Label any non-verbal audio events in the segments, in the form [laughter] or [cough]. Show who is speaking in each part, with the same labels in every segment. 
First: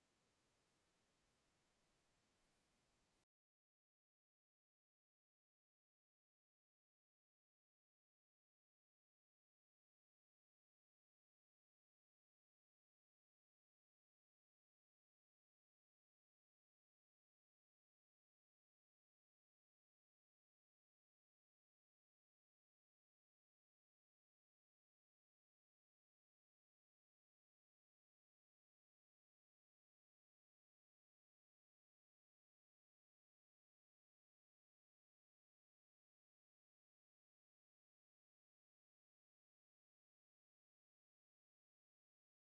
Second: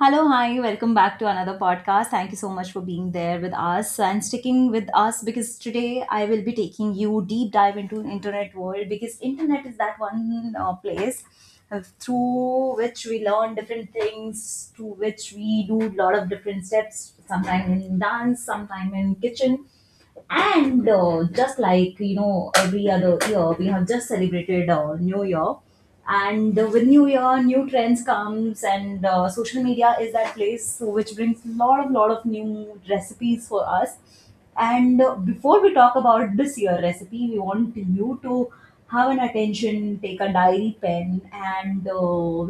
Speaker 1: Hello, hi, welcome back to another podcast. Thank you so much for being there with us and sticking with us because today I will be taking you deep dive into internet world because internet is that one place through which we learn different things, through which we do a lot of different steps, sometimes in dance, sometimes in kitchen. And just like you know, every other year we have just celebrated New Year, and with New Year, new trends comes, and social media is that place which brings lot of new recipes for us. And before we talk about this year recipe, we want you to have an attention, take a diary pen, and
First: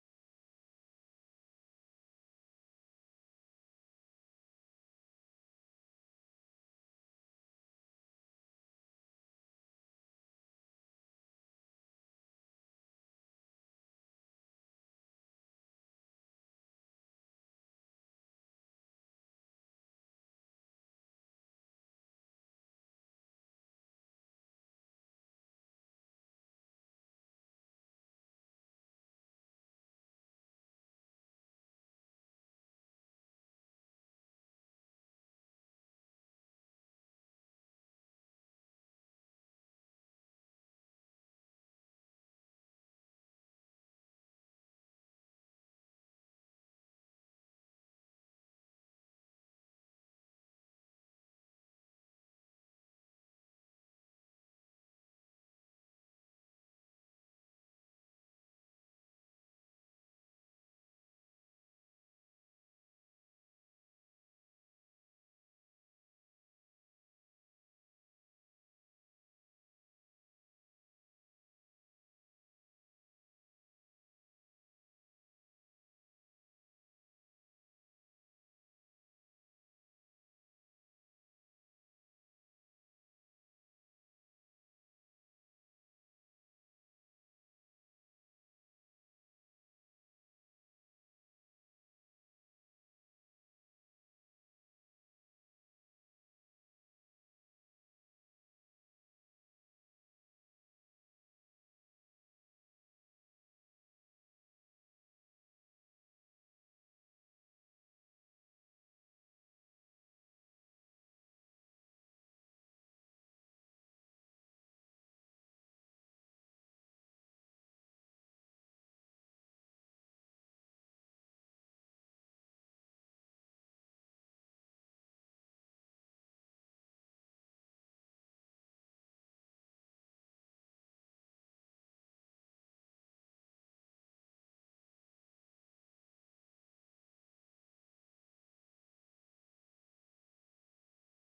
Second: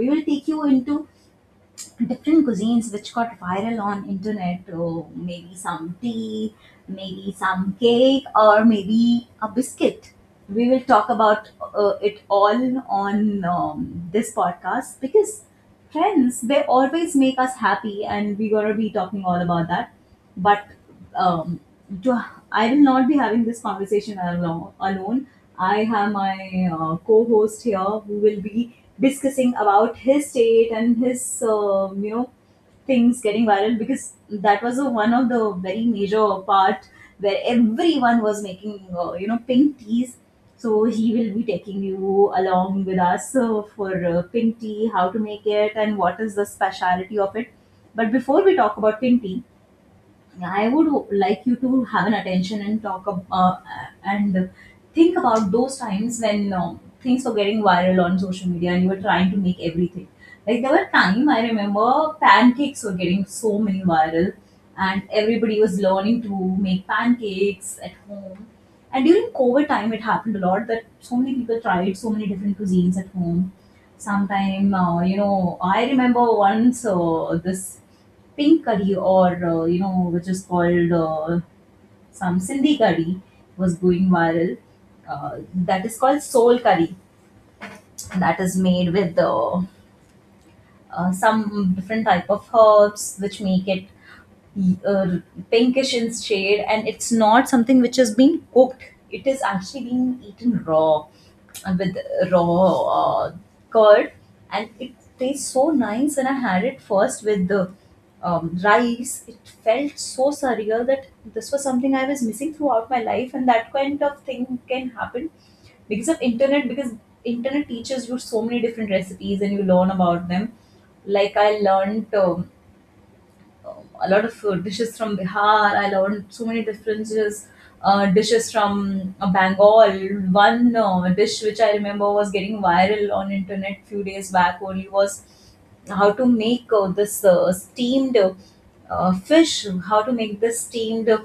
Speaker 1: we will take you into different cuisines which got viral on internet. Oh, maybe some tea, maybe some cake, or maybe a biscuit we will talk about. It all on this podcast because friends they always make us happy, and we're going to be talking all about that. But um, to, I will not be having this conversation alone. I have my co-host here who will be discussing about his state and his things getting viral because that was one of the very major part where everyone was making pink teas. So he will be taking you along with us for pink tea, how to make it, and what is the speciality of it. But before we talk about pink tea, yeah, I would like you to have an attention and talk and think about those times when things were getting viral on social media and you were trying to make everything. Like there were time I remember pancakes were getting so many viral, and everybody was learning to make pancakes at home. And during COVID time, it happened a lot that so many people tried so many different cuisines at home. Sometime I remember once this pink curry, or which is called some sindhi curry was going viral. uh, that is called soul curry, that is made with some different type of herbs which make it uh, pinkish in shade, and it's not something which has been cooked. It is actually being eaten raw, with raw uh, curd, and it tastes so nice. When I had it first with the rice, it felt so surreal that this was something I was missing throughout my life, and that kind of thing can happen because of internet, because internet teaches you so many different recipes and you learn about them. Like I learned a lot of dishes from Bihar. I learned so many different dishes, dishes from Bengal. One dish which I remember was getting viral on internet few days back only was how to make this steamed fish, how to make this steamed uh,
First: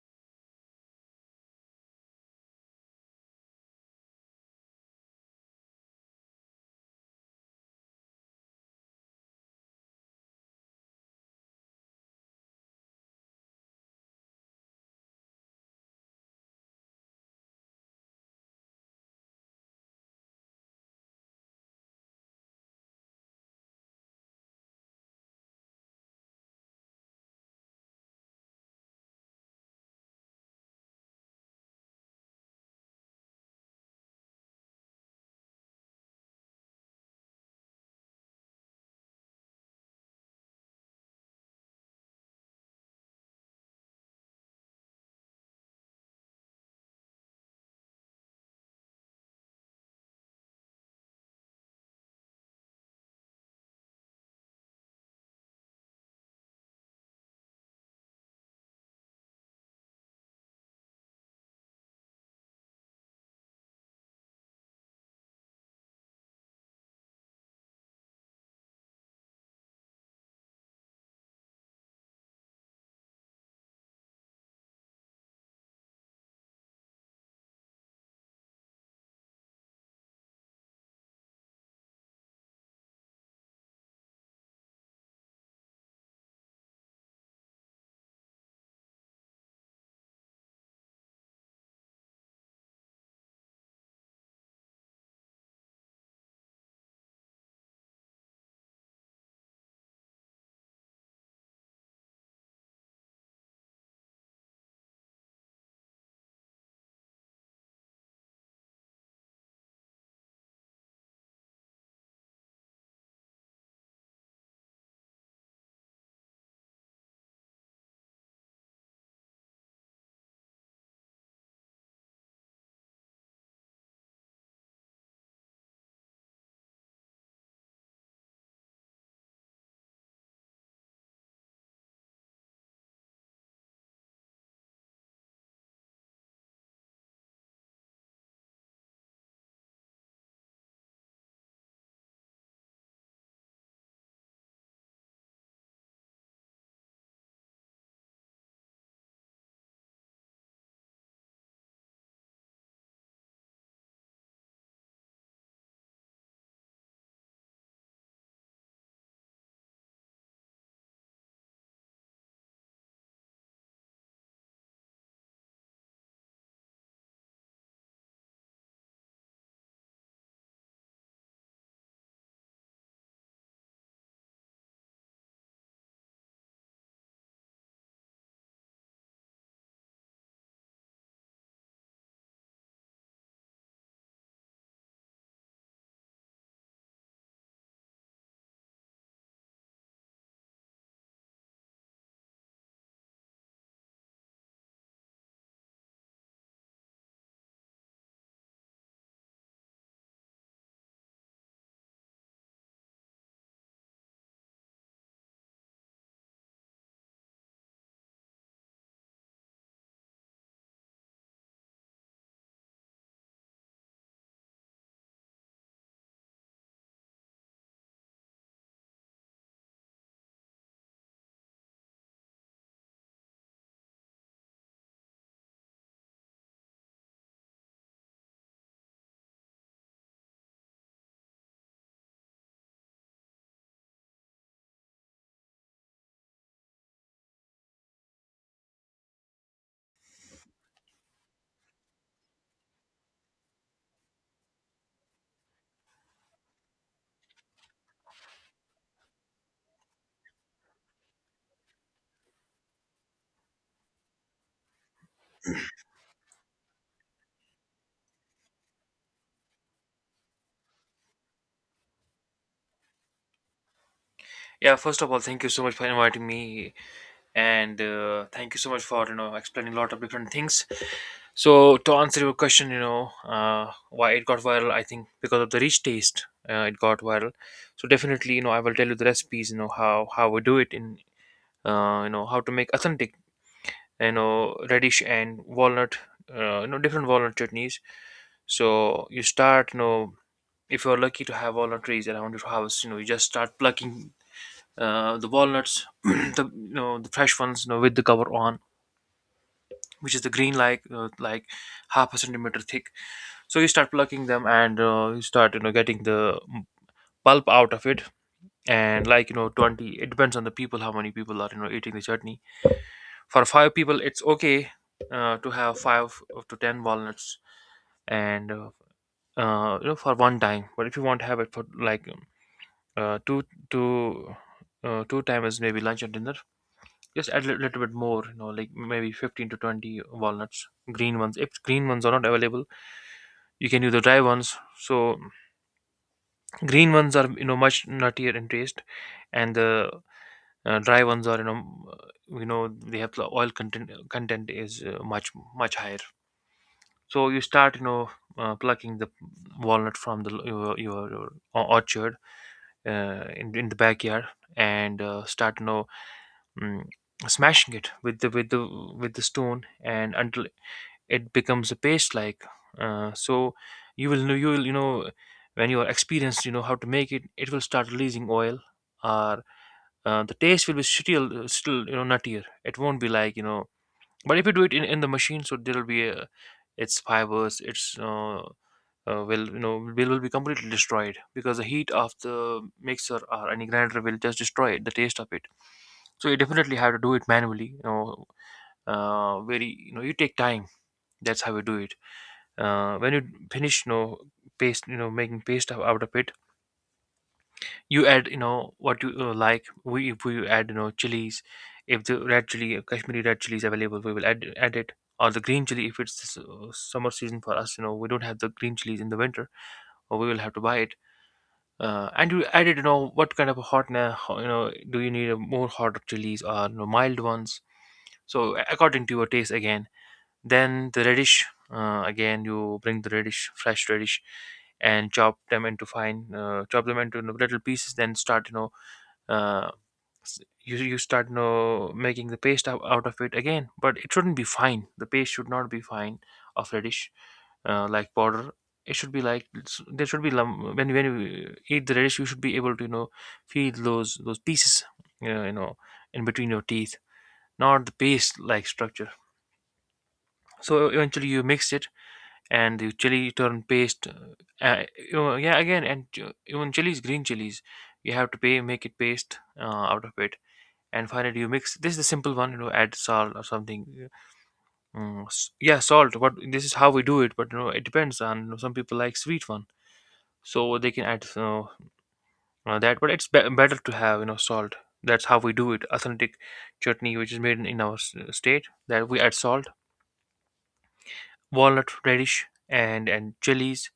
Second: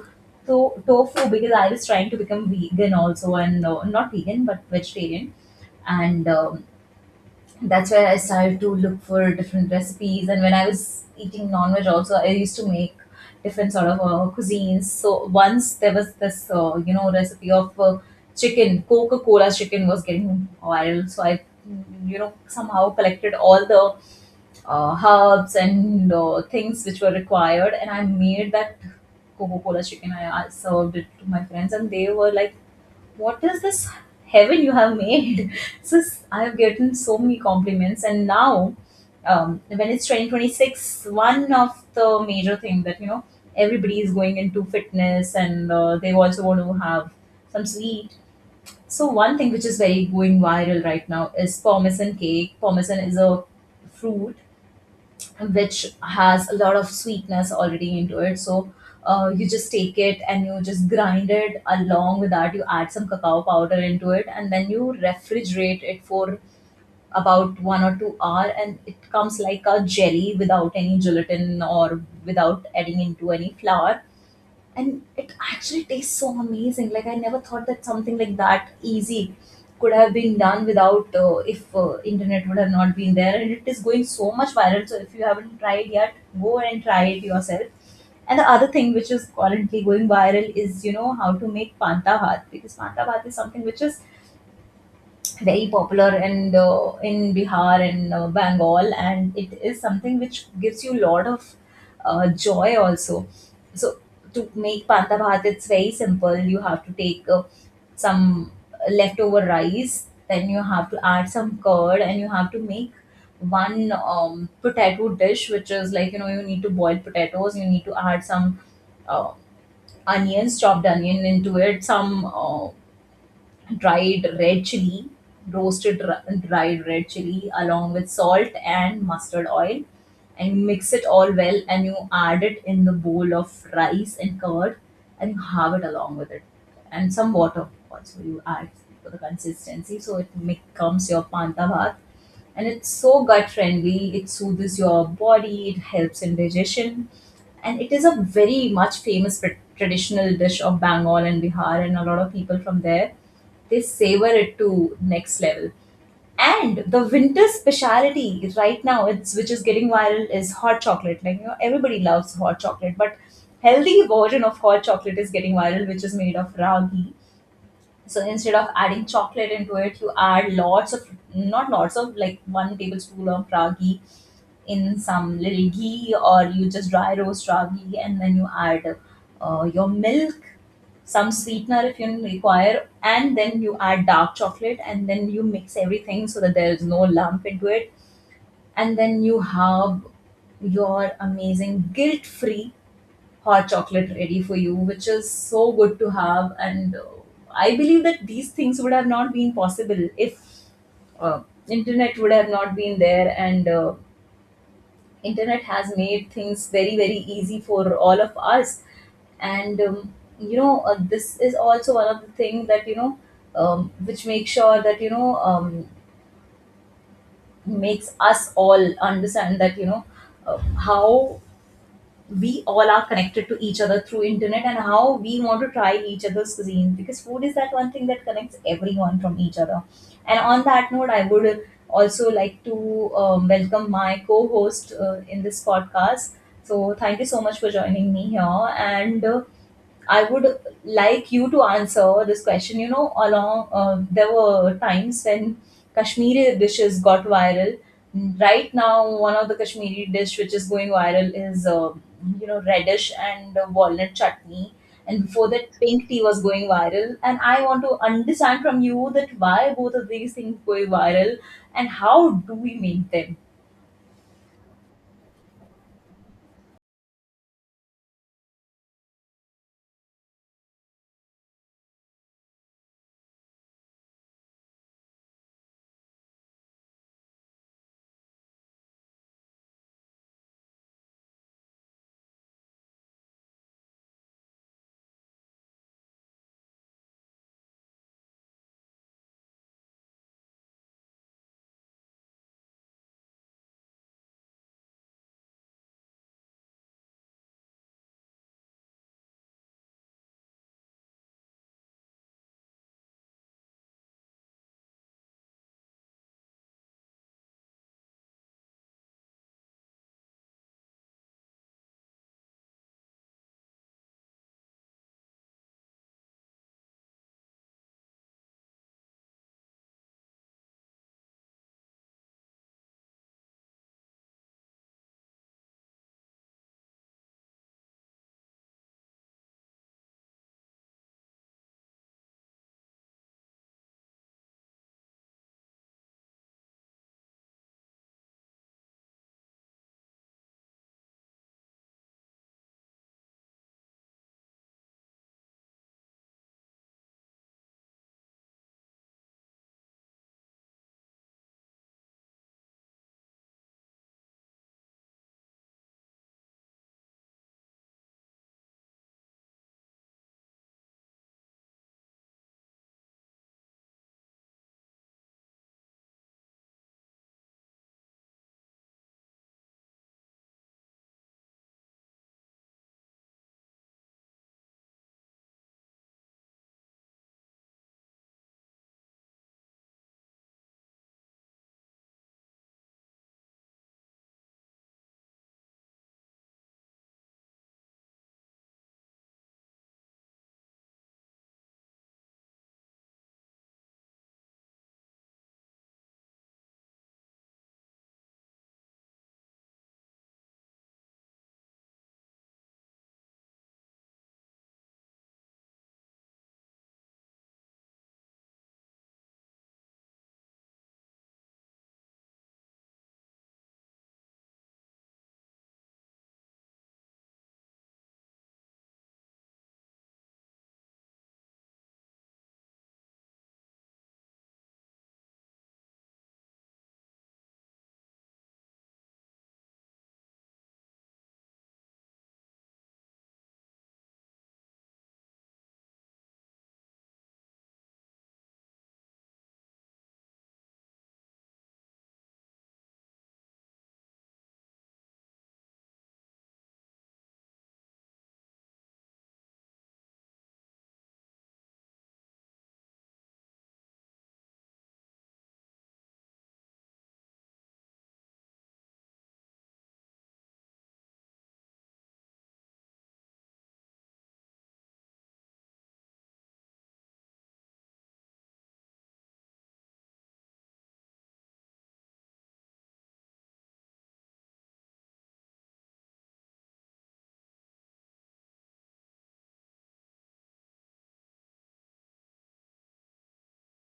Speaker 1: to- tofu, because I was trying to become vegan also, and not vegan but vegetarian, and that's where I started to look for different recipes. And when I was eating non-veg also, I used to make different sort of cuisines. So once there was this, recipe of chicken, Coca-Cola chicken was getting viral. So I somehow collected all the herbs and things which were required, and I made that Coca-Cola chicken. I served it to my friends, and they were like, what is this heaven you have made? [laughs] So I have gotten so many compliments, and now when it's 2026, one of the major thing that you know everybody is going into fitness, and they also want to have some sweet. So one thing which is very going viral right now is parmesan cake. Parmesan is a fruit which has a lot of sweetness already into it. So you just take it and you just grind it. Along with that, you add some cacao powder into it, and then you refrigerate it for about 1 or 2 hour, and it comes like a jelly without any gelatin or without adding into any flour, and it actually tastes so amazing. Like I never thought that something like that easy could have been done without if internet would have not been there. And it is going so much viral. So if you haven't tried yet, go and try it yourself. And the other thing which is currently going viral is you know how to make panta bhat, because panta bhat is something which is very popular and in Bihar and Bengal, and it is something which gives you a lot of joy also. So to make panta bhat, it's very simple. You have to take some leftover rice, then you have to add some curd, and you have to make one potato dish, which is like you know you need to boil potatoes, you need to add some uh, onions, chopped onion into it, some dried red chili, roasted dried red chili along with salt and mustard oil, and mix it all well, and you add it in the bowl of rice and curd, and you have it along with it, and some water also you add for the consistency, so it becomes your panta bhat. And it's so gut friendly, it soothes your body, it helps in digestion, and it is a very much famous traditional dish of Bengal and Bihar, and a lot of people from there, they savor it to next level. And the winter speciality right now, it's which is getting viral, is hot chocolate. Like you know, everybody loves hot chocolate, but healthy version of hot chocolate is getting viral, which is made of ragi. So instead of adding chocolate into it, you add lots of, not lots of, like one tablespoon of ragi in some little ghee, or you just dry roast raw ghee, and then you add your milk, some sweetener if you require, and then you add dark chocolate, and then you mix everything so that there is no lump into it, and then you have your amazing guilt free hot chocolate ready for you, which is so good to have. And I believe that these things would have not been possible if uh, internet would have not been there, and internet has made things very very easy for all of us. And you know, this is also one of the thing that you know, which makes sure that you know, makes us all understand that you know, how we all are connected to each other through internet, and how we want to try each other's cuisine, because food is that one thing that connects everyone from each other. And on that note, I would also like to welcome my co-host in this podcast. So thank you so much for joining me here, and I would like you to answer this question. You know, along there were times when Kashmiri dishes got viral. Right now, one of the Kashmiri dish which is going viral is radish and walnut chutney. And before that, pink tea was going viral. And I want to understand from you that why both of these things go viral and how do we make them?
Speaker 2: Yeah, first of all, thank you so much for inviting me, and thank you so much for explaining a lot of different things. So to answer your question, why it got viral, I think because of the rich taste, it got viral. So definitely, you know, I will tell you the recipes, you know how we do it in how to make authentic, you know, radish and walnut, different walnut chutneys. So you start, you know, if you're lucky to have walnut trees around your house, you know, you just start plucking the walnuts, [clears throat] the fresh ones, you know, with the cover on, which is the green like half a centimeter thick. So you start plucking them and you start getting the pulp out of it, and like you know 20, it depends on the people how many people are eating the chutney. For five people, it's okay to have five to ten walnuts and for one time. But if you want to have it for like uh, two two two times, maybe lunch and dinner, just add a little bit more, you know, like maybe 15 to 20 walnuts, green ones. If green ones are not available, you can use the dry ones. So green ones are, you know, much nuttier in taste, and the dry ones are, you know, they have the oil content is much higher. So you start, you know, plucking the walnut from the your orchard in the backyard, and start, you know, mm, smashing it with the with the stone, and until it becomes a paste like, so you will know, you will you know when you are experienced, you know how to make it. It will start releasing oil. Or the taste will be still nuttier, it won't be like but if you do it in the machine, so there will be a, its fibers, its will will be completely destroyed because the heat of the mixer or any grinder will just destroy it, the taste of it. So you definitely have to do it manually, you know, you take time. That's how you do it. When you finish, you know, paste, making paste out of it, you add, you know, what you like, we, if we add, you know, chilies. If the red chili, kashmiri red chili is available, we will add it. Or the green chili, if it's summer season for us, you know, we don't have the green chilies in the winter, or we will have to buy it. And you added, you know, what kind of a you know, do you need a more hot chilies or, you know, mild ones. So according to your taste again. Then the radish, again you bring the radish, fresh radish, and chop them into chop them into little pieces. Then start, you know, uh, s- you start, you know, making the paste out of it again. But it shouldn't be fine. The paste should not be fine, of radish, like powder. It should be like there should be when you eat the radish, you should be able to, you know, feel those pieces, you know, you know in between your teeth, not the paste like structure. So eventually you mix it, and the chili turn paste. Uh, yeah, again, and even chilies, green chilies, you have to pay make it paste out of it. And finally, you mix. This is the simple one, you know. Add salt or something. Yeah. Yeah, salt. But this is how we do it. But you know, it depends on. You know, some people like sweet one, so they can add, you know, that. But it's better to have, you know, salt. That's how we do it. Authentic chutney, which is made in our state, that we add salt, walnut, radish, and chilies.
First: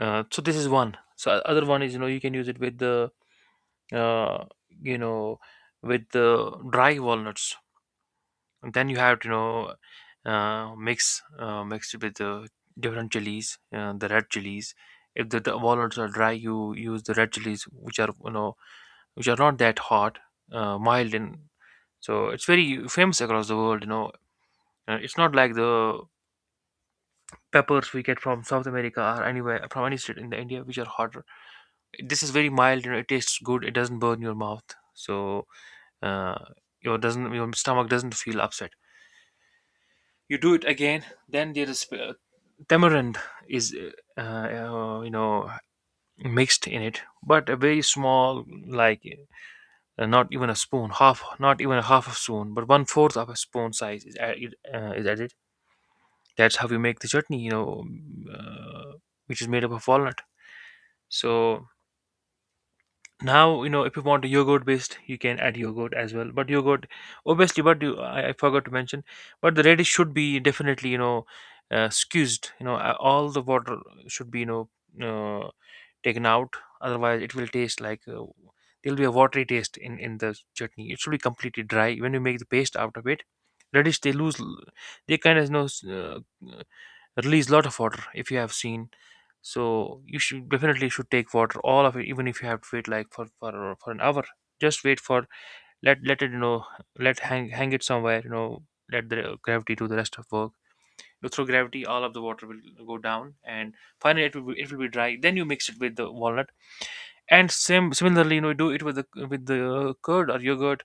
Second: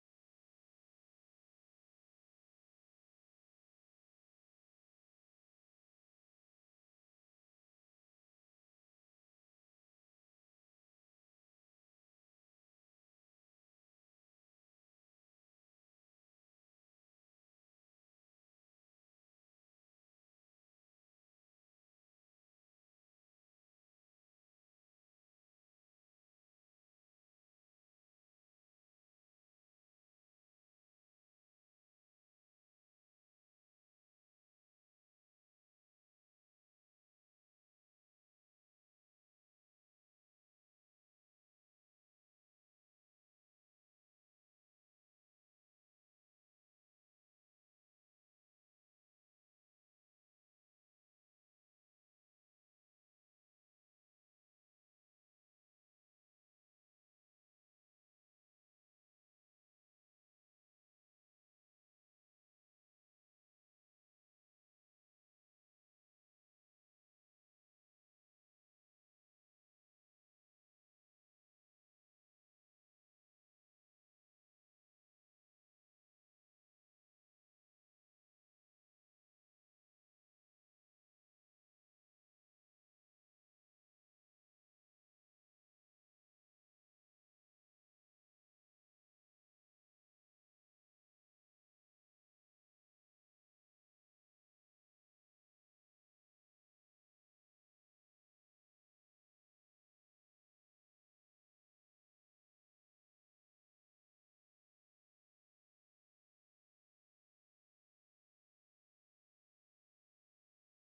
Speaker 2: So this is one. So other one is, you know, you can use it with the uh, you know with the dry walnuts. And then you have to, you know, mix it with the different chilies, the red chilies. If the walnuts are dry, you use the red chilies, which are, you know, which are not that hot, mild, and so it's very famous across the world. You know, it's not like the peppers we get from South America or anywhere from any state in the India, which are hot. This is very mild, you know, it tastes good, it doesn't burn your mouth. So uh, your doesn't your stomach doesn't feel upset. You do it again. Then there is tamarind is you know, mixed in it, but a very small, like not even a spoon, half, not even a half a spoon, but one fourth of a spoon size is is added. That's how we make the chutney, you know, uh, which is made up of walnut. So now, you know, if you want yogurt based, you can add yogurt as well. But yogurt, obviously, but you I forgot to mention, but the radish should be definitely, you know, squeezed, you know, all the water should be, you know, uh, taken out. Otherwise it will taste like, there'll be a watery taste in the chutney. It should be completely dry when you make the paste out of it. Radish, they lose, they kind of, you know, release lot of water, if you have seen. So you should definitely should take water all of it. Even if you have to wait like for an hour, just wait for, let it, you know, let hang it somewhere, you know, let the gravity do the rest of work. You know, through gravity all of the water will go down, and finally it will be dry. Then you mix it with the walnut, and similarly, you know, do it with the curd or yogurt.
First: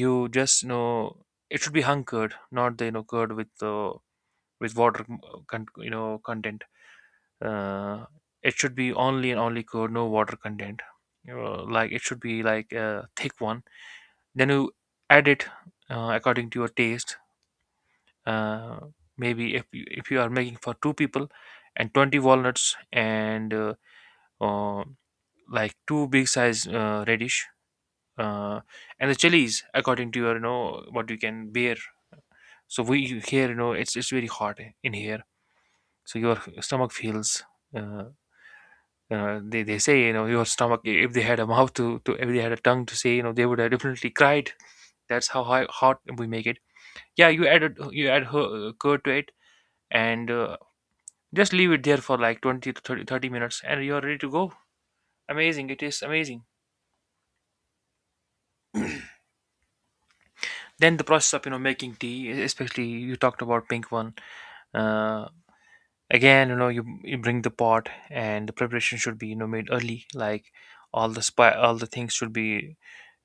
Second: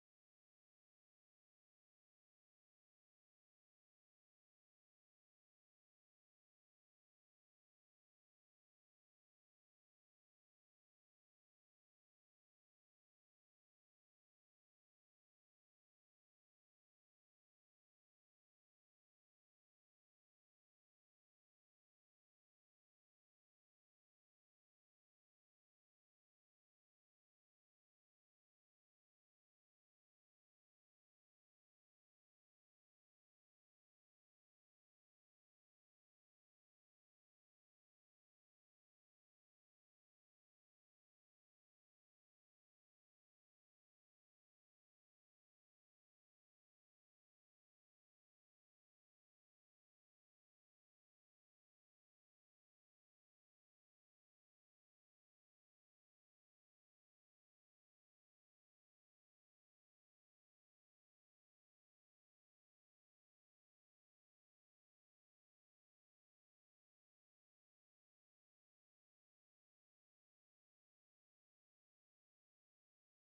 Speaker 2: You just, you know, it should be hung curd, not the, you know, curd with the with water you know, content. uh, it should be only and only code, no water content. Like it should be like a thick one. Then you add it according to your taste. uh, Maybe if if you are making for two people and 20 walnuts and uh, like two big size radish, uh, and the chilies according to your, you know, what you can bear. So we here, you know, it's very hot in here. So your stomach feels uh, they say, you know, your stomach, if they had a mouth to, if they had a tongue to say, you know, they would have definitely cried. That's how hot we make it. Yeah, you add curd to it, and just leave it there for like 20 to thirty minutes and you're ready to go. Amazing, it is amazing. Then the process of, you know, making tea, especially you talked about pink one. uh, Again, you know, you bring the pot and the preparation should be, you know, made early, like all the spy all the things should be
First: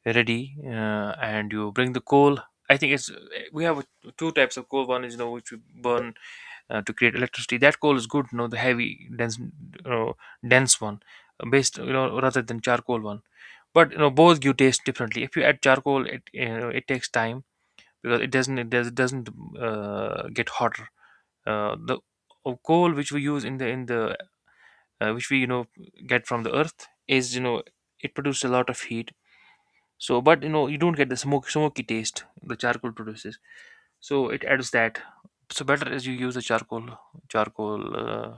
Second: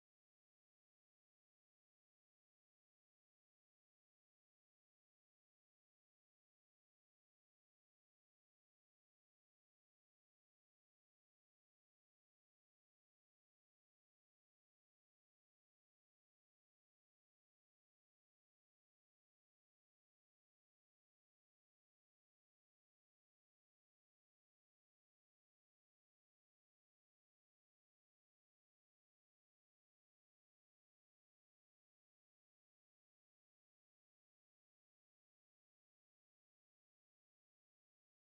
Speaker 2: ready. And you bring the coal. I think it's, we have two types of coal. One is, you know, which we burn to create electricity. That coal is good, you know, the heavy dense, you know, dense one, based, you know, rather than charcoal one. But you know, both give taste differently. If you add charcoal, it, you know, it takes time because it doesn't, it doesn't get hotter. The Coal which we use in the which we, you know, get from the earth is, you know, it produces a lot of heat. So, but you know, you don't get the smoke, smoky taste the charcoal produces. So it adds that. So better is you use the charcoal, charcoal, uh,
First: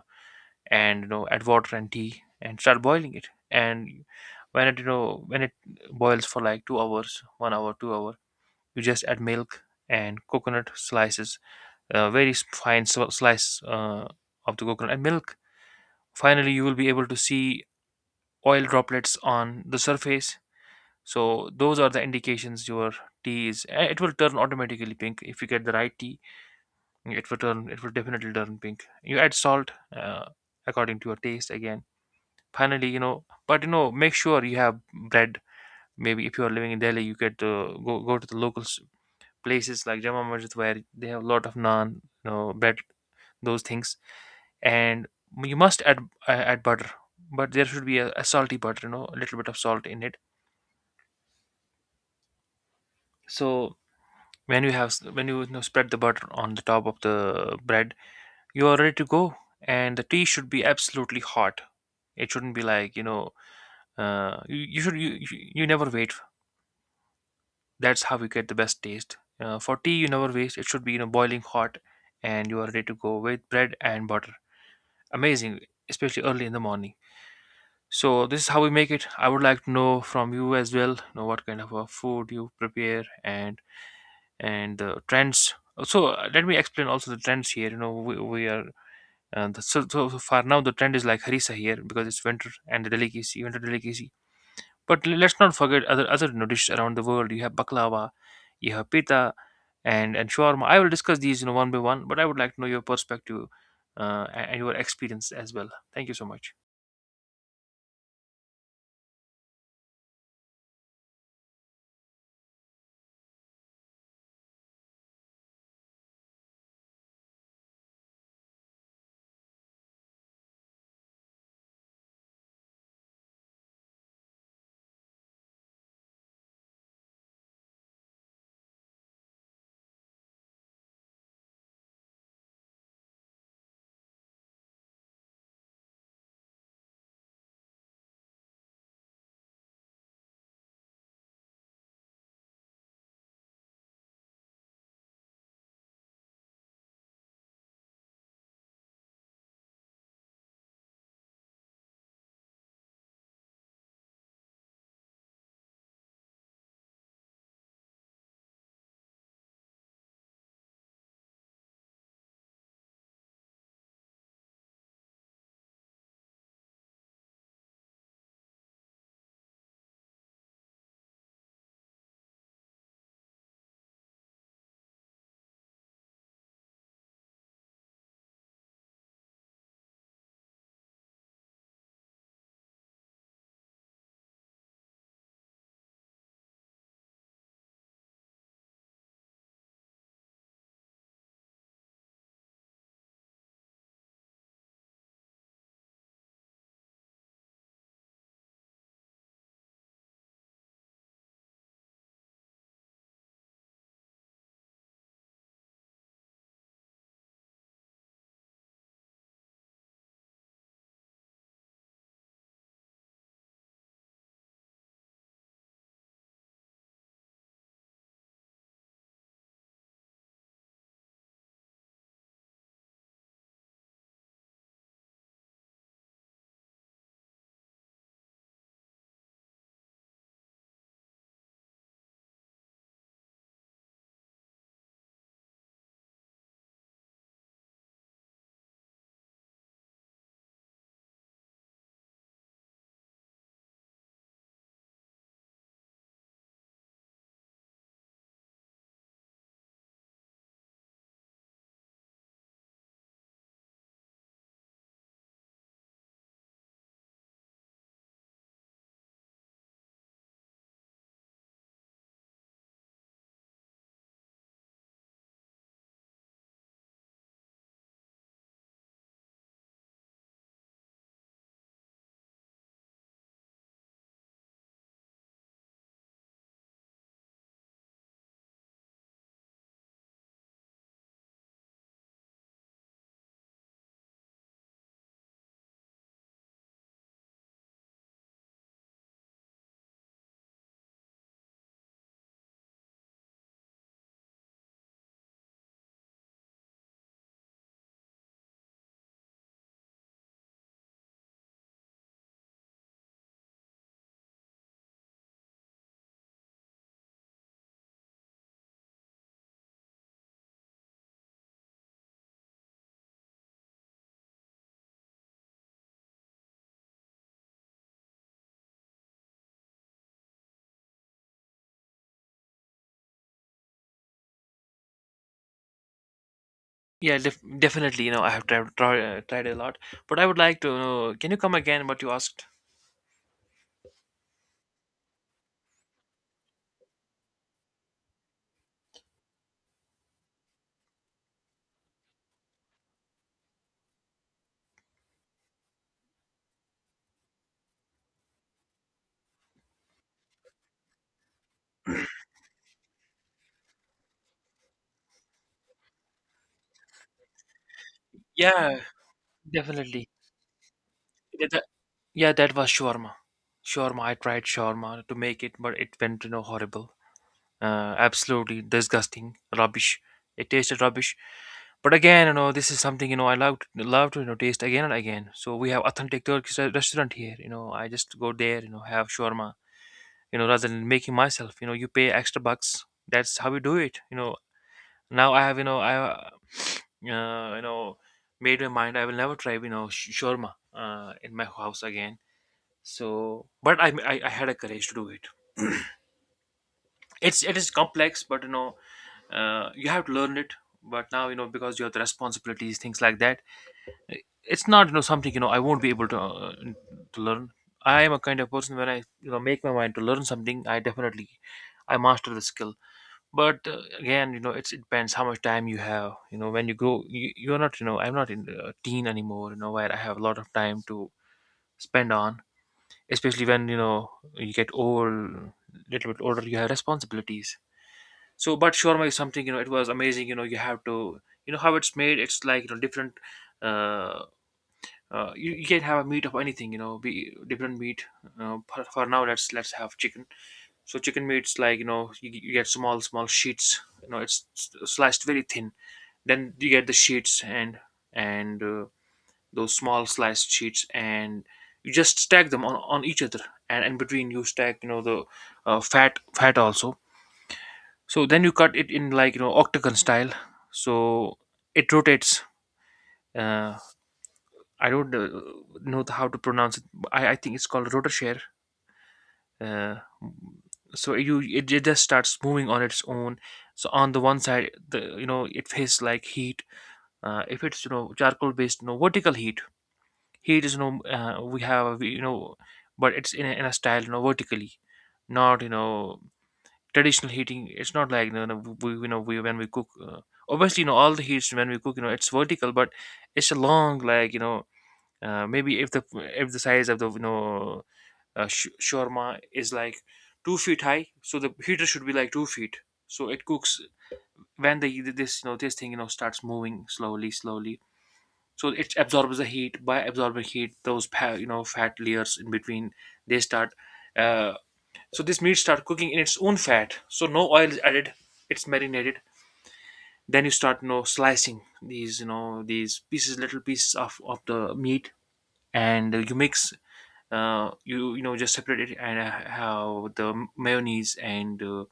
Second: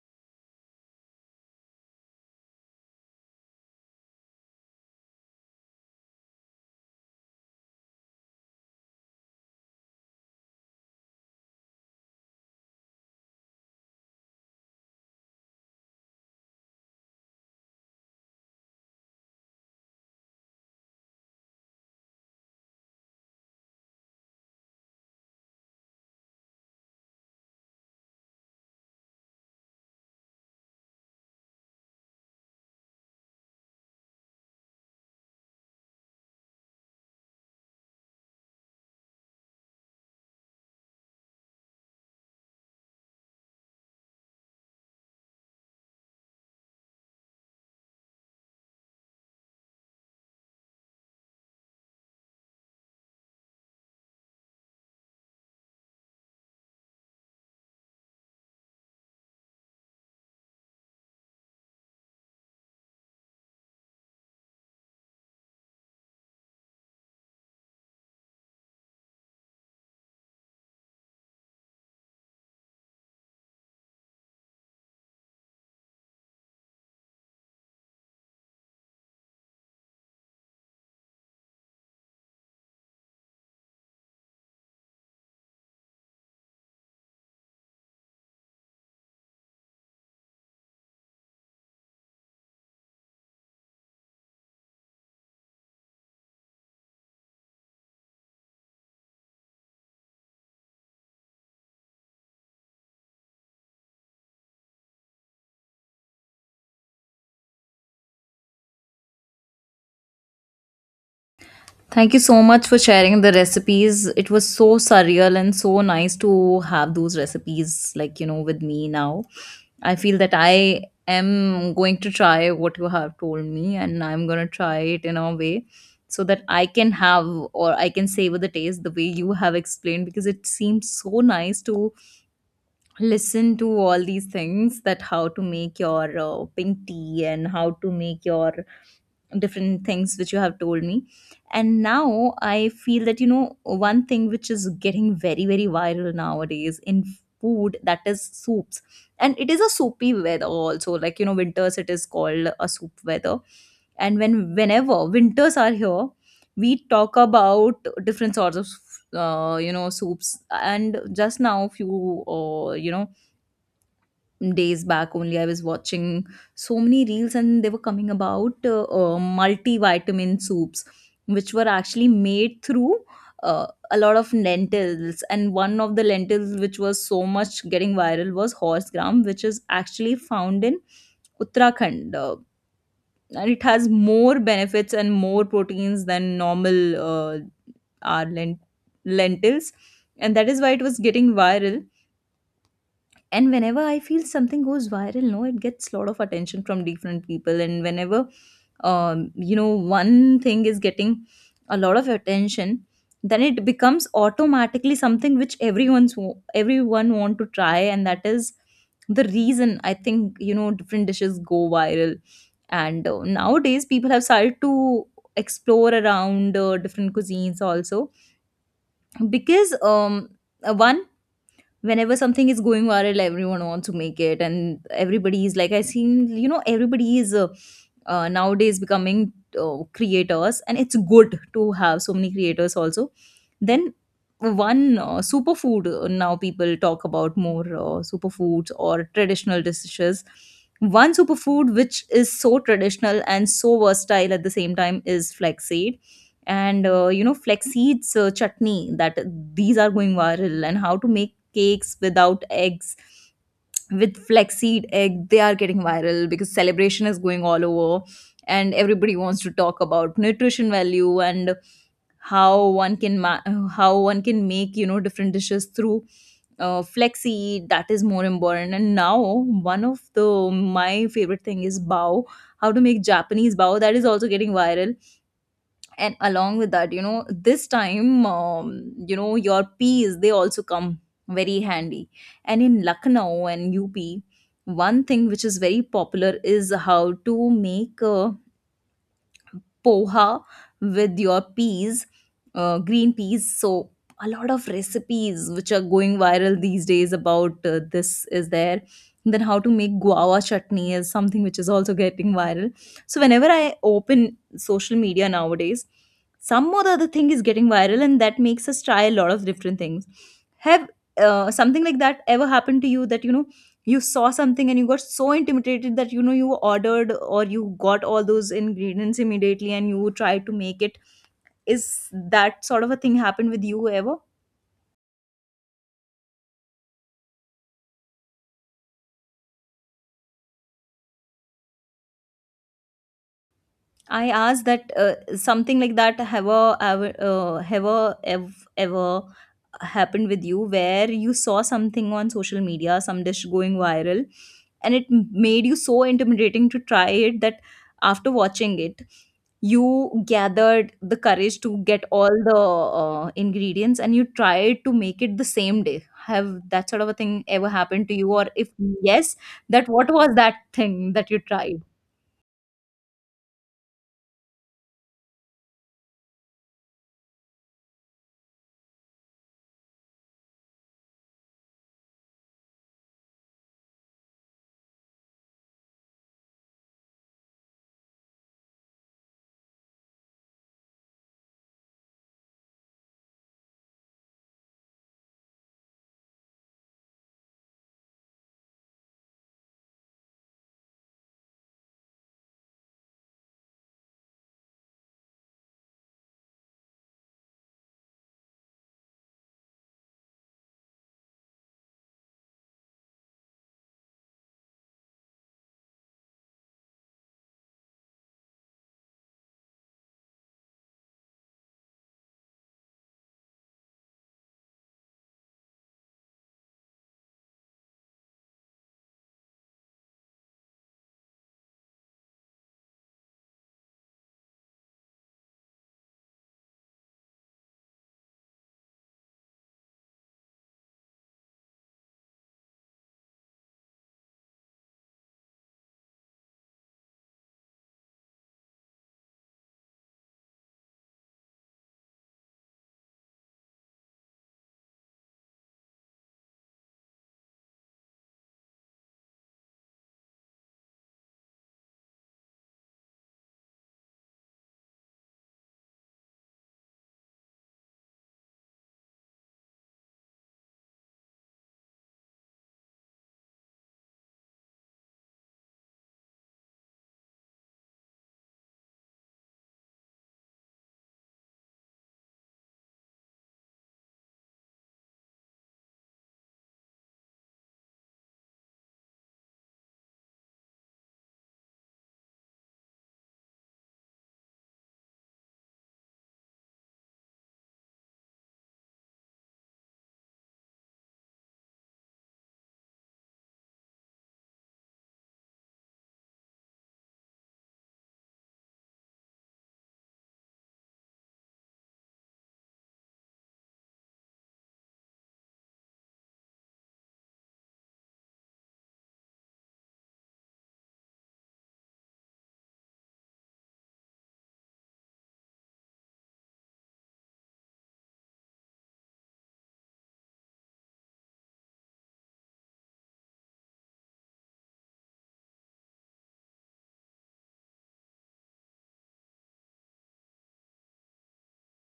Speaker 2: and you know, add water and tea and start boiling it. And when it, when it boils for like 2 hours, 1 hour, 2 hour, you just add milk and coconut slices, very s- fine sl- slice of the coconut and milk. Finally, you will be able to see oil droplets on the surface. So those are the indications your tea is. It will turn automatically pink if you get the right tea. It will turn. It will definitely turn pink. You add salt according to your taste again. Finally, make sure you have bread. Maybe if you are living in Delhi, you get to go to the places like Jama Masjid where they have a lot of naan, you know, bread, those things, and you must add add butter. But there should be a salty butter, you know, a little bit of salt in it. So when you have when you know, spread the butter on the top of the bread, you are ready to go, and the tea should be absolutely hot. It shouldn't be like, you know, uh, you, you should you, you you never wait. That's how you get the best taste for tea. You never waste. It should be, you know, boiling hot, and you are ready to go with bread and butter. Amazing, especially early in the morning. So this is how we make it. I would like to know from you as well, you know, what kind of a food you prepare and the trends. So let me explain also the trends here. You know, we are the, so, so so far now the trend is like harissa here because it's winter and the delicacy, winter delicacy. But let's not forget other, you know, dishes around the world. You have baklava, you have pita, and shawarma. I will discuss these, you know, one by one. But I would like to know your perspective and your experience as well. Thank you so much.
Speaker 1: Thank you so much for sharing the recipes. It was so surreal and so nice to have those recipes, like, you know, with me now. I feel that I am going to try what you have told me, and I'm going to try it in a way so that I can have, or I can savor the taste the way you have explained, because it seems so nice to listen to all these things, that how to make your pink tea and how to make your different things which you have told me. And now I feel that you know one thing which is getting very, very viral nowadays in food, that is soups. And it is a soupy weather also, like, you know, winters, it is called a soup weather. And when whenever winters are here, we talk about different sorts of you know, soups. And just now, few you know, days back only, I was watching so many reels and they were coming about multivitamin soups, which were actually made through a lot of lentils. And one of the lentils which was so much getting viral was horse gram, which is actually found in Uttarakhand, and it has more benefits and more proteins than normal uh, our lent- lentils, and that is why it was getting viral. And whenever I feel something goes viral, no, it gets a lot of attention from different people. And whenever you know, one thing is getting a lot of attention, then it becomes automatically something which everyone want to try, and that is the reason, I think, you know, different dishes go viral. And nowadays people have started to explore around different cuisines also, because one whenever something is going viral, everyone wants to make it, and everybody is like, I seen, you know, everybody is nowadays becoming creators, and it's good to have so many creators also. Then one superfood, now people talk about more superfoods or traditional dishes. One superfood which is so traditional and so versatile at the same time is flaxseed. And you know, flaxseeds chutney, that these are going viral, and how to make cakes without eggs, with flaxseed egg, they are getting viral, because celebration is going all over and everybody wants to talk about nutrition value and how one can ma- how one can make, you know, different dishes through flaxseed, that is more important. And now one of the my favorite thing is bao, how to make Japanese bao, that is also getting viral. And along with that, you know, this time, you know, your peas, they also come very handy. And in Lucknow and UP, one thing which is very popular is how to make poha with your peas, green peas. So a lot of recipes which are going viral these days about this is there. Then how to make guava chutney is something which is also getting viral. So whenever I open social media nowadays, some or the other thing is getting viral, and that makes us try a lot of different things. Have something like that ever happened to you, that you know, you saw something and you got so intimidated that, you know, you ordered or you got all those ingredients immediately and you tried to make it? Is that sort of a thing happened with you ever?
Speaker 2: Yeah, definitely. You know, I have tried a lot, but I would like to know. Can you come again? What you asked?
Speaker 1: I asked that something like that, ever happened with you, where you saw something on social media, some dish going viral, and it made you so intimidating to try it, that after watching it, you gathered the courage to get all the ingredients and you tried to make it the same day. Have that sort of a thing ever happened to you? Or if
Speaker 2: Yeah,
Speaker 1: yes, that
Speaker 2: definitely.
Speaker 1: what was that thing that you
Speaker 2: That,
Speaker 1: tried?
Speaker 2: Yeah, that was shawarma. Shawarma. I tried shawarma to make it, but it went, you know, horrible. Absolutely disgusting, rubbish. It tasted rubbish. But again, you know, this is something, you know, I love to, you know, taste again and again. So we have authentic Turkish restaurant here. You know, I just go there. You know, have shawarma. You know, rather than making myself. You know, you pay extra bucks. That's how we do it. You know, now I have, you know, I [sniffs] uh, you know made my mind. I will never try, you know, shawarma in my house again. So but I had a courage to do it. It is complex, but, you know, you have to learn it. But now, you know, because you have the responsibilities, things like that, it's not, you know, something, you know, I won't be able to learn. I am a kind of person. When I, you know, make my mind to learn something, I definitely I master the skill. But again, you know, it's it depends how much time you have. You know, when you grow, you're not, you know, I'm not in a teen anymore, you know, where I have a lot of time to spend on, especially when, you know, you get old, little bit older, you have responsibilities. So but shawarma is something, you know, it was amazing. You know, you have to, you know, how it's made, it's like, you know, different uh, you can have a meat of anything, you know, be different meat. For now, let's have chicken. So chicken meat's like, you know, you get small small sheets, you know, it's sliced very thin. Then you get the sheets and those small sliced sheets, and you just stack them on each other, and in between you stack, you know, the fat also. So then you cut it in like, you know, octagon style. So it rotates. Uh, i don't uh, know how to pronounce it. I think it's called rotor share. uh, so you it just starts moving on its own. So on the one side, the, you know, it faces like heat. Uh, if it's, you know, charcoal based, you know, vertical heat. Heat is, you know, we have, you know, but it's in in a style, you know, vertically, not, you know, traditional heating. It's not like, you know, we you know we when we cook, obviously, you know, all the heats, when we cook, you know, it's vertical but it's a long, like, you know, maybe if the size of the, you know, shawarma is like 2 feet high, so the heater should be like 2 feet. So it cooks. When the this, you know, this thing, you know, starts moving slowly slowly, so it absorbs the heat. By absorbing heat, those you know, fat layers in between, they start uh, so this meat start cooking in its own fat, so no oil is added. It's marinated. Then you start, you know, slicing these, you know, these pieces, little pieces of the meat, and you mix you know, just separate it and how the mayonnaise and uh,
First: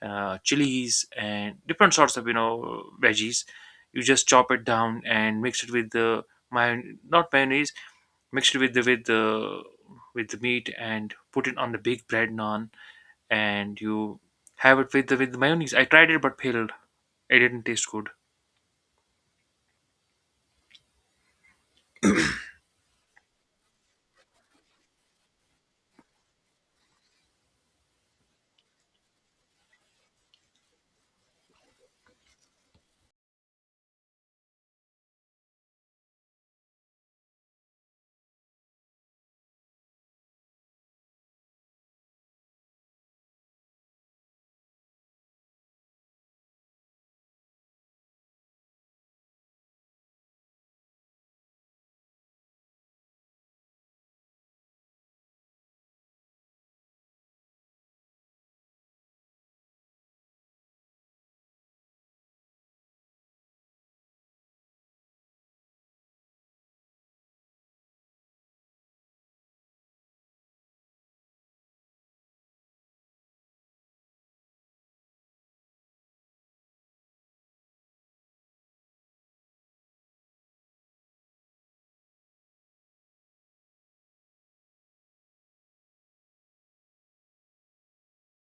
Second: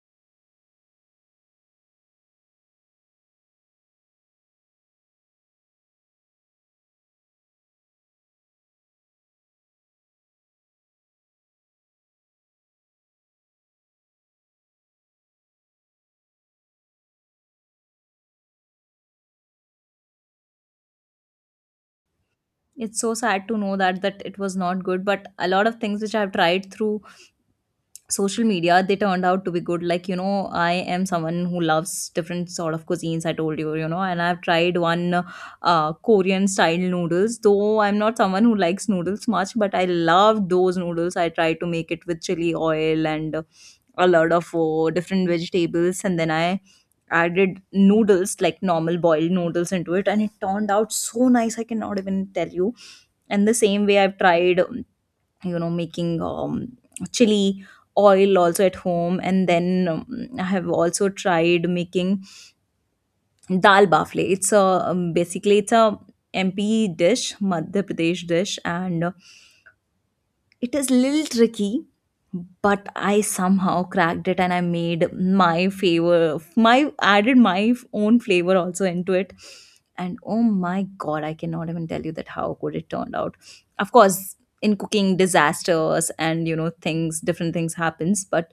Speaker 2: uh, chilies and different sorts of, you know, veggies. You just chop it down and mix it with the my not mayonnaise, mixed with the with the meat and put it on the big bread naan, and you have it with the mayonnaise. I tried it but failed. It didn't taste good.
Speaker 1: It's so sad to know that that it was not good, but a lot of things which I've tried through social media, they turned out to be good. Like, you know, I am someone who loves different sort of cuisines, I told you, you know, and I've tried one Korean style noodles, though I'm not someone who likes noodles much, but I love those noodles. I tried to make it with chili oil and a lot of different vegetables, and then I added noodles, like normal boiled noodles, into it, and it turned out so nice, I cannot even tell you. And the same way, I've tried you know, making chili oil also at home. And then I have also tried making dal bafle. It's a basically it's a MP dish, Madhya Pradesh dish, and it is little tricky, but I somehow cracked it, and I made my favor my added my own flavor also into it. And oh my god, I cannot even tell you that how good it turned out. Of course, in cooking, disasters and, you know, things, different things happens, but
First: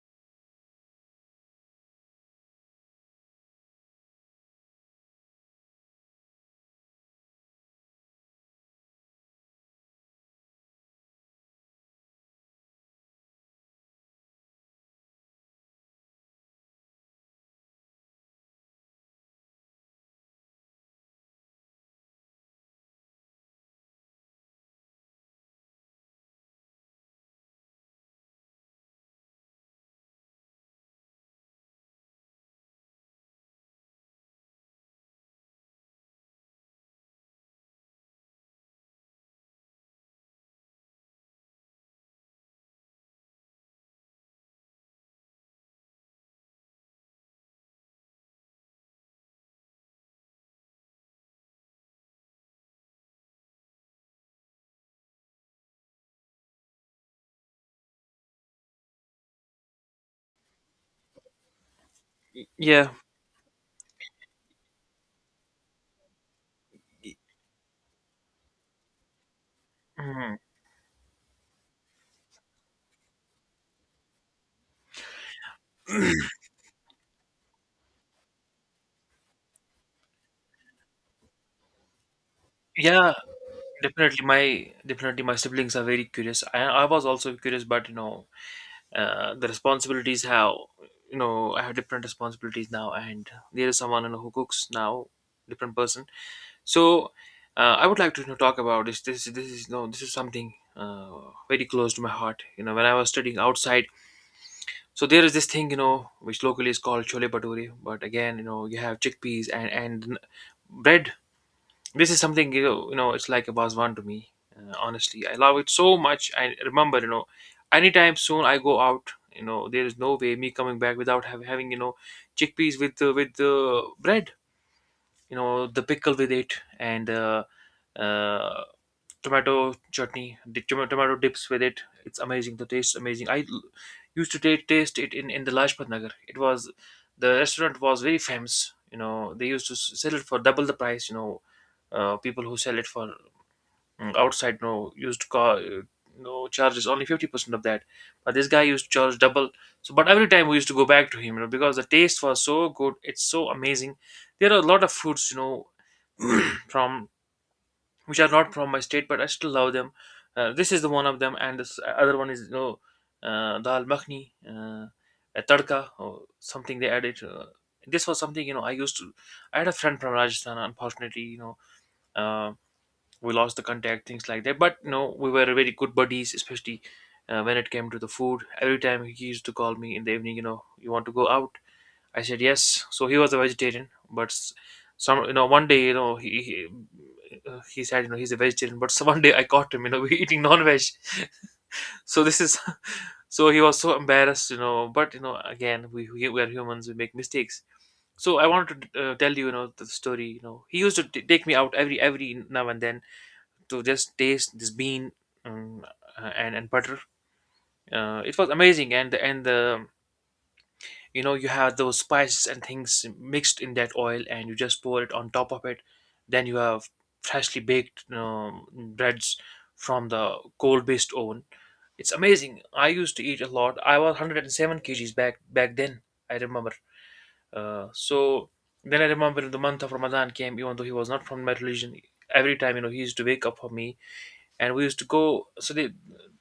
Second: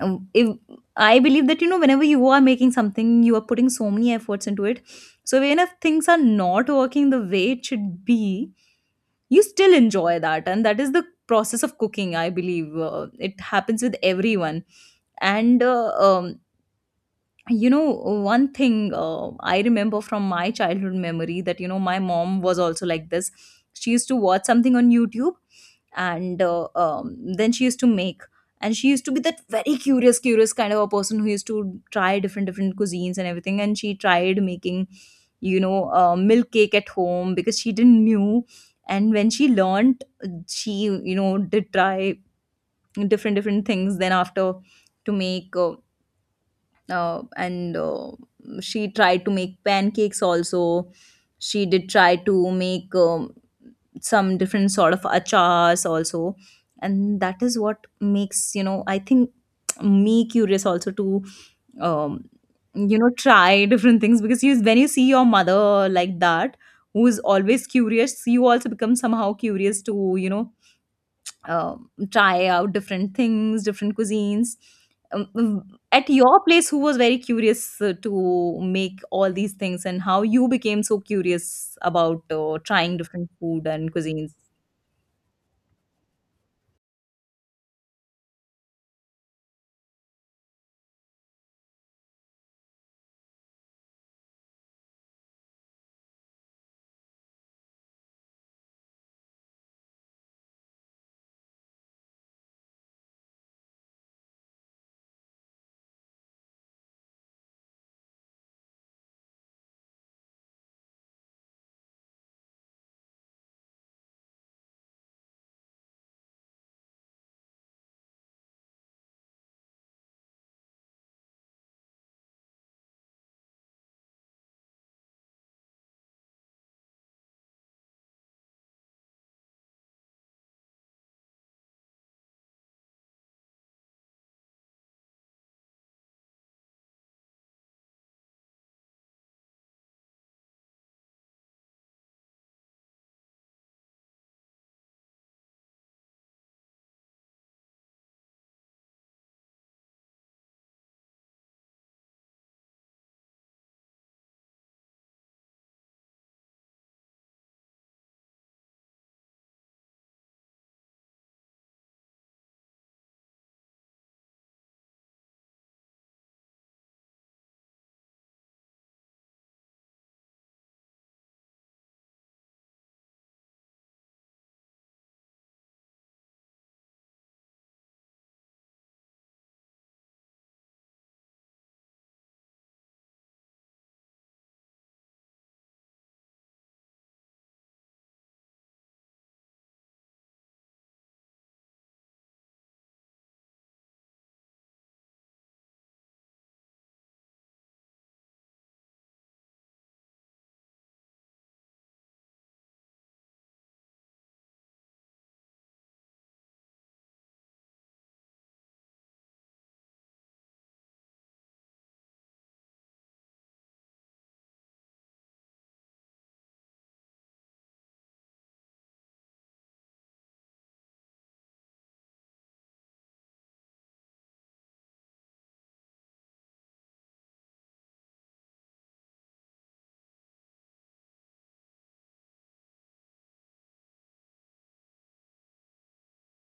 Speaker 1: if I believe that, you know, whenever you are making something, you are putting so many efforts into it, so even if things are not working the way it should be, you still enjoy that, and that is the process of cooking, I believe. It happens with everyone. And you know, one thing, I remember from my childhood memory, that you know, my mom was also like this. She used to watch something on YouTube, and then she used to make, and she used to be that very curious, curious kind of a person, who used to try different, different cuisines and everything. And she tried making, you know, milk cake at home, because she didn't knew, and when she learned, she, you know, did try different, different things, then after, to make and she tried to make pancakes also. She did try to make some different sort of achars also. And that is what makes, you know, I think, me curious also to um,
Speaker 2: Yeah.
Speaker 1: you know, try [laughs] different things, because you, when you see your mother like that, who is always curious, you also become somehow curious to, you
Speaker 2: Mhm.
Speaker 1: know, try out different things, different cuisines. Um, mm, at your place, who was very curious to make all these things, and how you became so curious about trying
Speaker 2: Yeah,
Speaker 1: different food and
Speaker 2: definitely.
Speaker 1: cuisines?
Speaker 2: My Definitely my siblings are very curious. I was also curious, but, you know, the responsibilities how, you know, I have different responsibilities now, and there is someone, you know, who cooks now, different person. So I would like to, you know, talk about This is no this is something very close to my heart. You know, when I was studying outside, so there is this thing, you know, which locally is called chole bhature, but again, you know, you have chickpeas and bread. This is something, you know, you know, it's like a was one to me. Honestly, I love it so much. I remember, you know, anytime soon I go out. You know, there is no way me coming back without having, you know, chickpeas with bread. You know, the pickle with it and uh, tomato chutney, the tomato dips with it. It's amazing. The taste is amazing. Used to taste it in the Lajpat Nagar. It was The restaurant was very famous. You know, they used to sell it for double the price. You know, people who sell it for, outside, you know, used to call. No charges, only 50% of that, but this guy used to charge double. So but every time we used to go back to him, you know, because the taste was so good, it's so amazing. There are a lot of foods, you know, [clears throat] from which are not from my state, but I still love them. This is the one of them, and this other one is, you know, dal makhni, a tadka or something they added. This was something, you know, I used to. I had a friend from Rajasthan. Unfortunately, you know, uh, we lost the contact, things like that. But you know, we were very good buddies, especially. When it came to the food, every time he used to call me in the evening, you know, you want to go out? I said yes. So he was a vegetarian, but some, you know, one day, you know, he said, you know, he's a vegetarian, but [laughs] so one day I caught him, you know, [laughs] eating non-veg. [laughs] So this is [laughs] so he was so embarrassed, you know. But you know, again, we are humans, we make mistakes. So I wanted to tell you, you know, the story. You know, he used to take me out every now and then to just taste this bean um, and butter. It was amazing, and the, you know, you have those spices and things mixed in that oil, and you just pour it on top of it. Then you have freshly baked breads from the coal based oven. It's amazing. I used to eat a lot. I was 107 kgs back then, I remember. So then I remember the month of Ramadan came. Even though he was not from my religion, every time, you know, he used to wake up for me, and we used to go. So they,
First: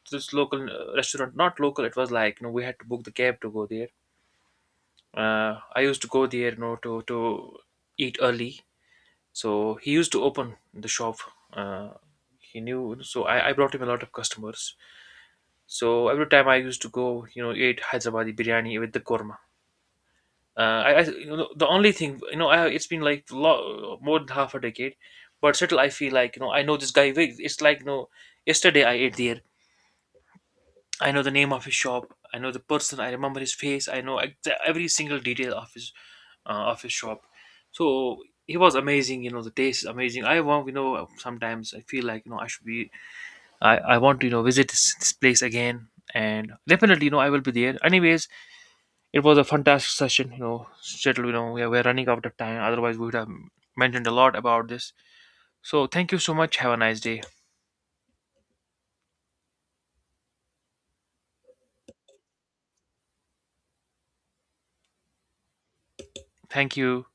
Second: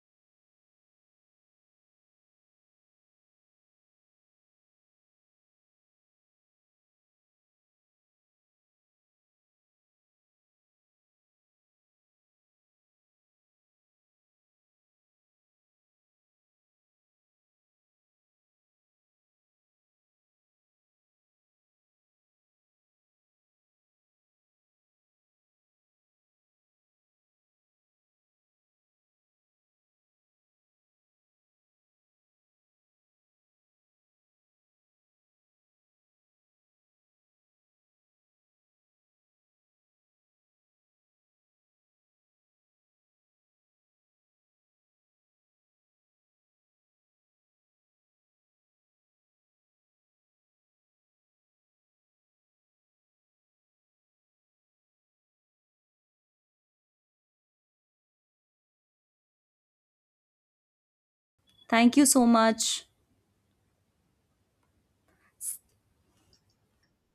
Speaker 2: this local restaurant, not local, it was like, you know, we had to book the cab to go there. Uh, I used to go there, you know, to eat early. So he used to open the shop. Uh, he knew, so I brought him a lot of customers. So every time I used to go, you know, eat Hyderabadi biryani with the korma. Uh, you know, the only thing, you know, I, it's been like more than half a decade, but still I feel like, you know, I know this guy. It's like, you know, yesterday I ate there. I know the name of his shop. I know the person. I remember his face. I know every single detail of his of shop. So he was amazing. You know, the taste is amazing. I want, you know, sometimes I feel like, you know, I should be. I want to, you know, visit this place again. And definitely, you know, I will be there. Anyways, it was a fantastic session. You know, Settle, you know, we are running out of time. Otherwise, we would have mentioned a lot about this. So, thank you so much. Have a nice day.
Speaker 1: Thank you so much.
Speaker 2: Thank you.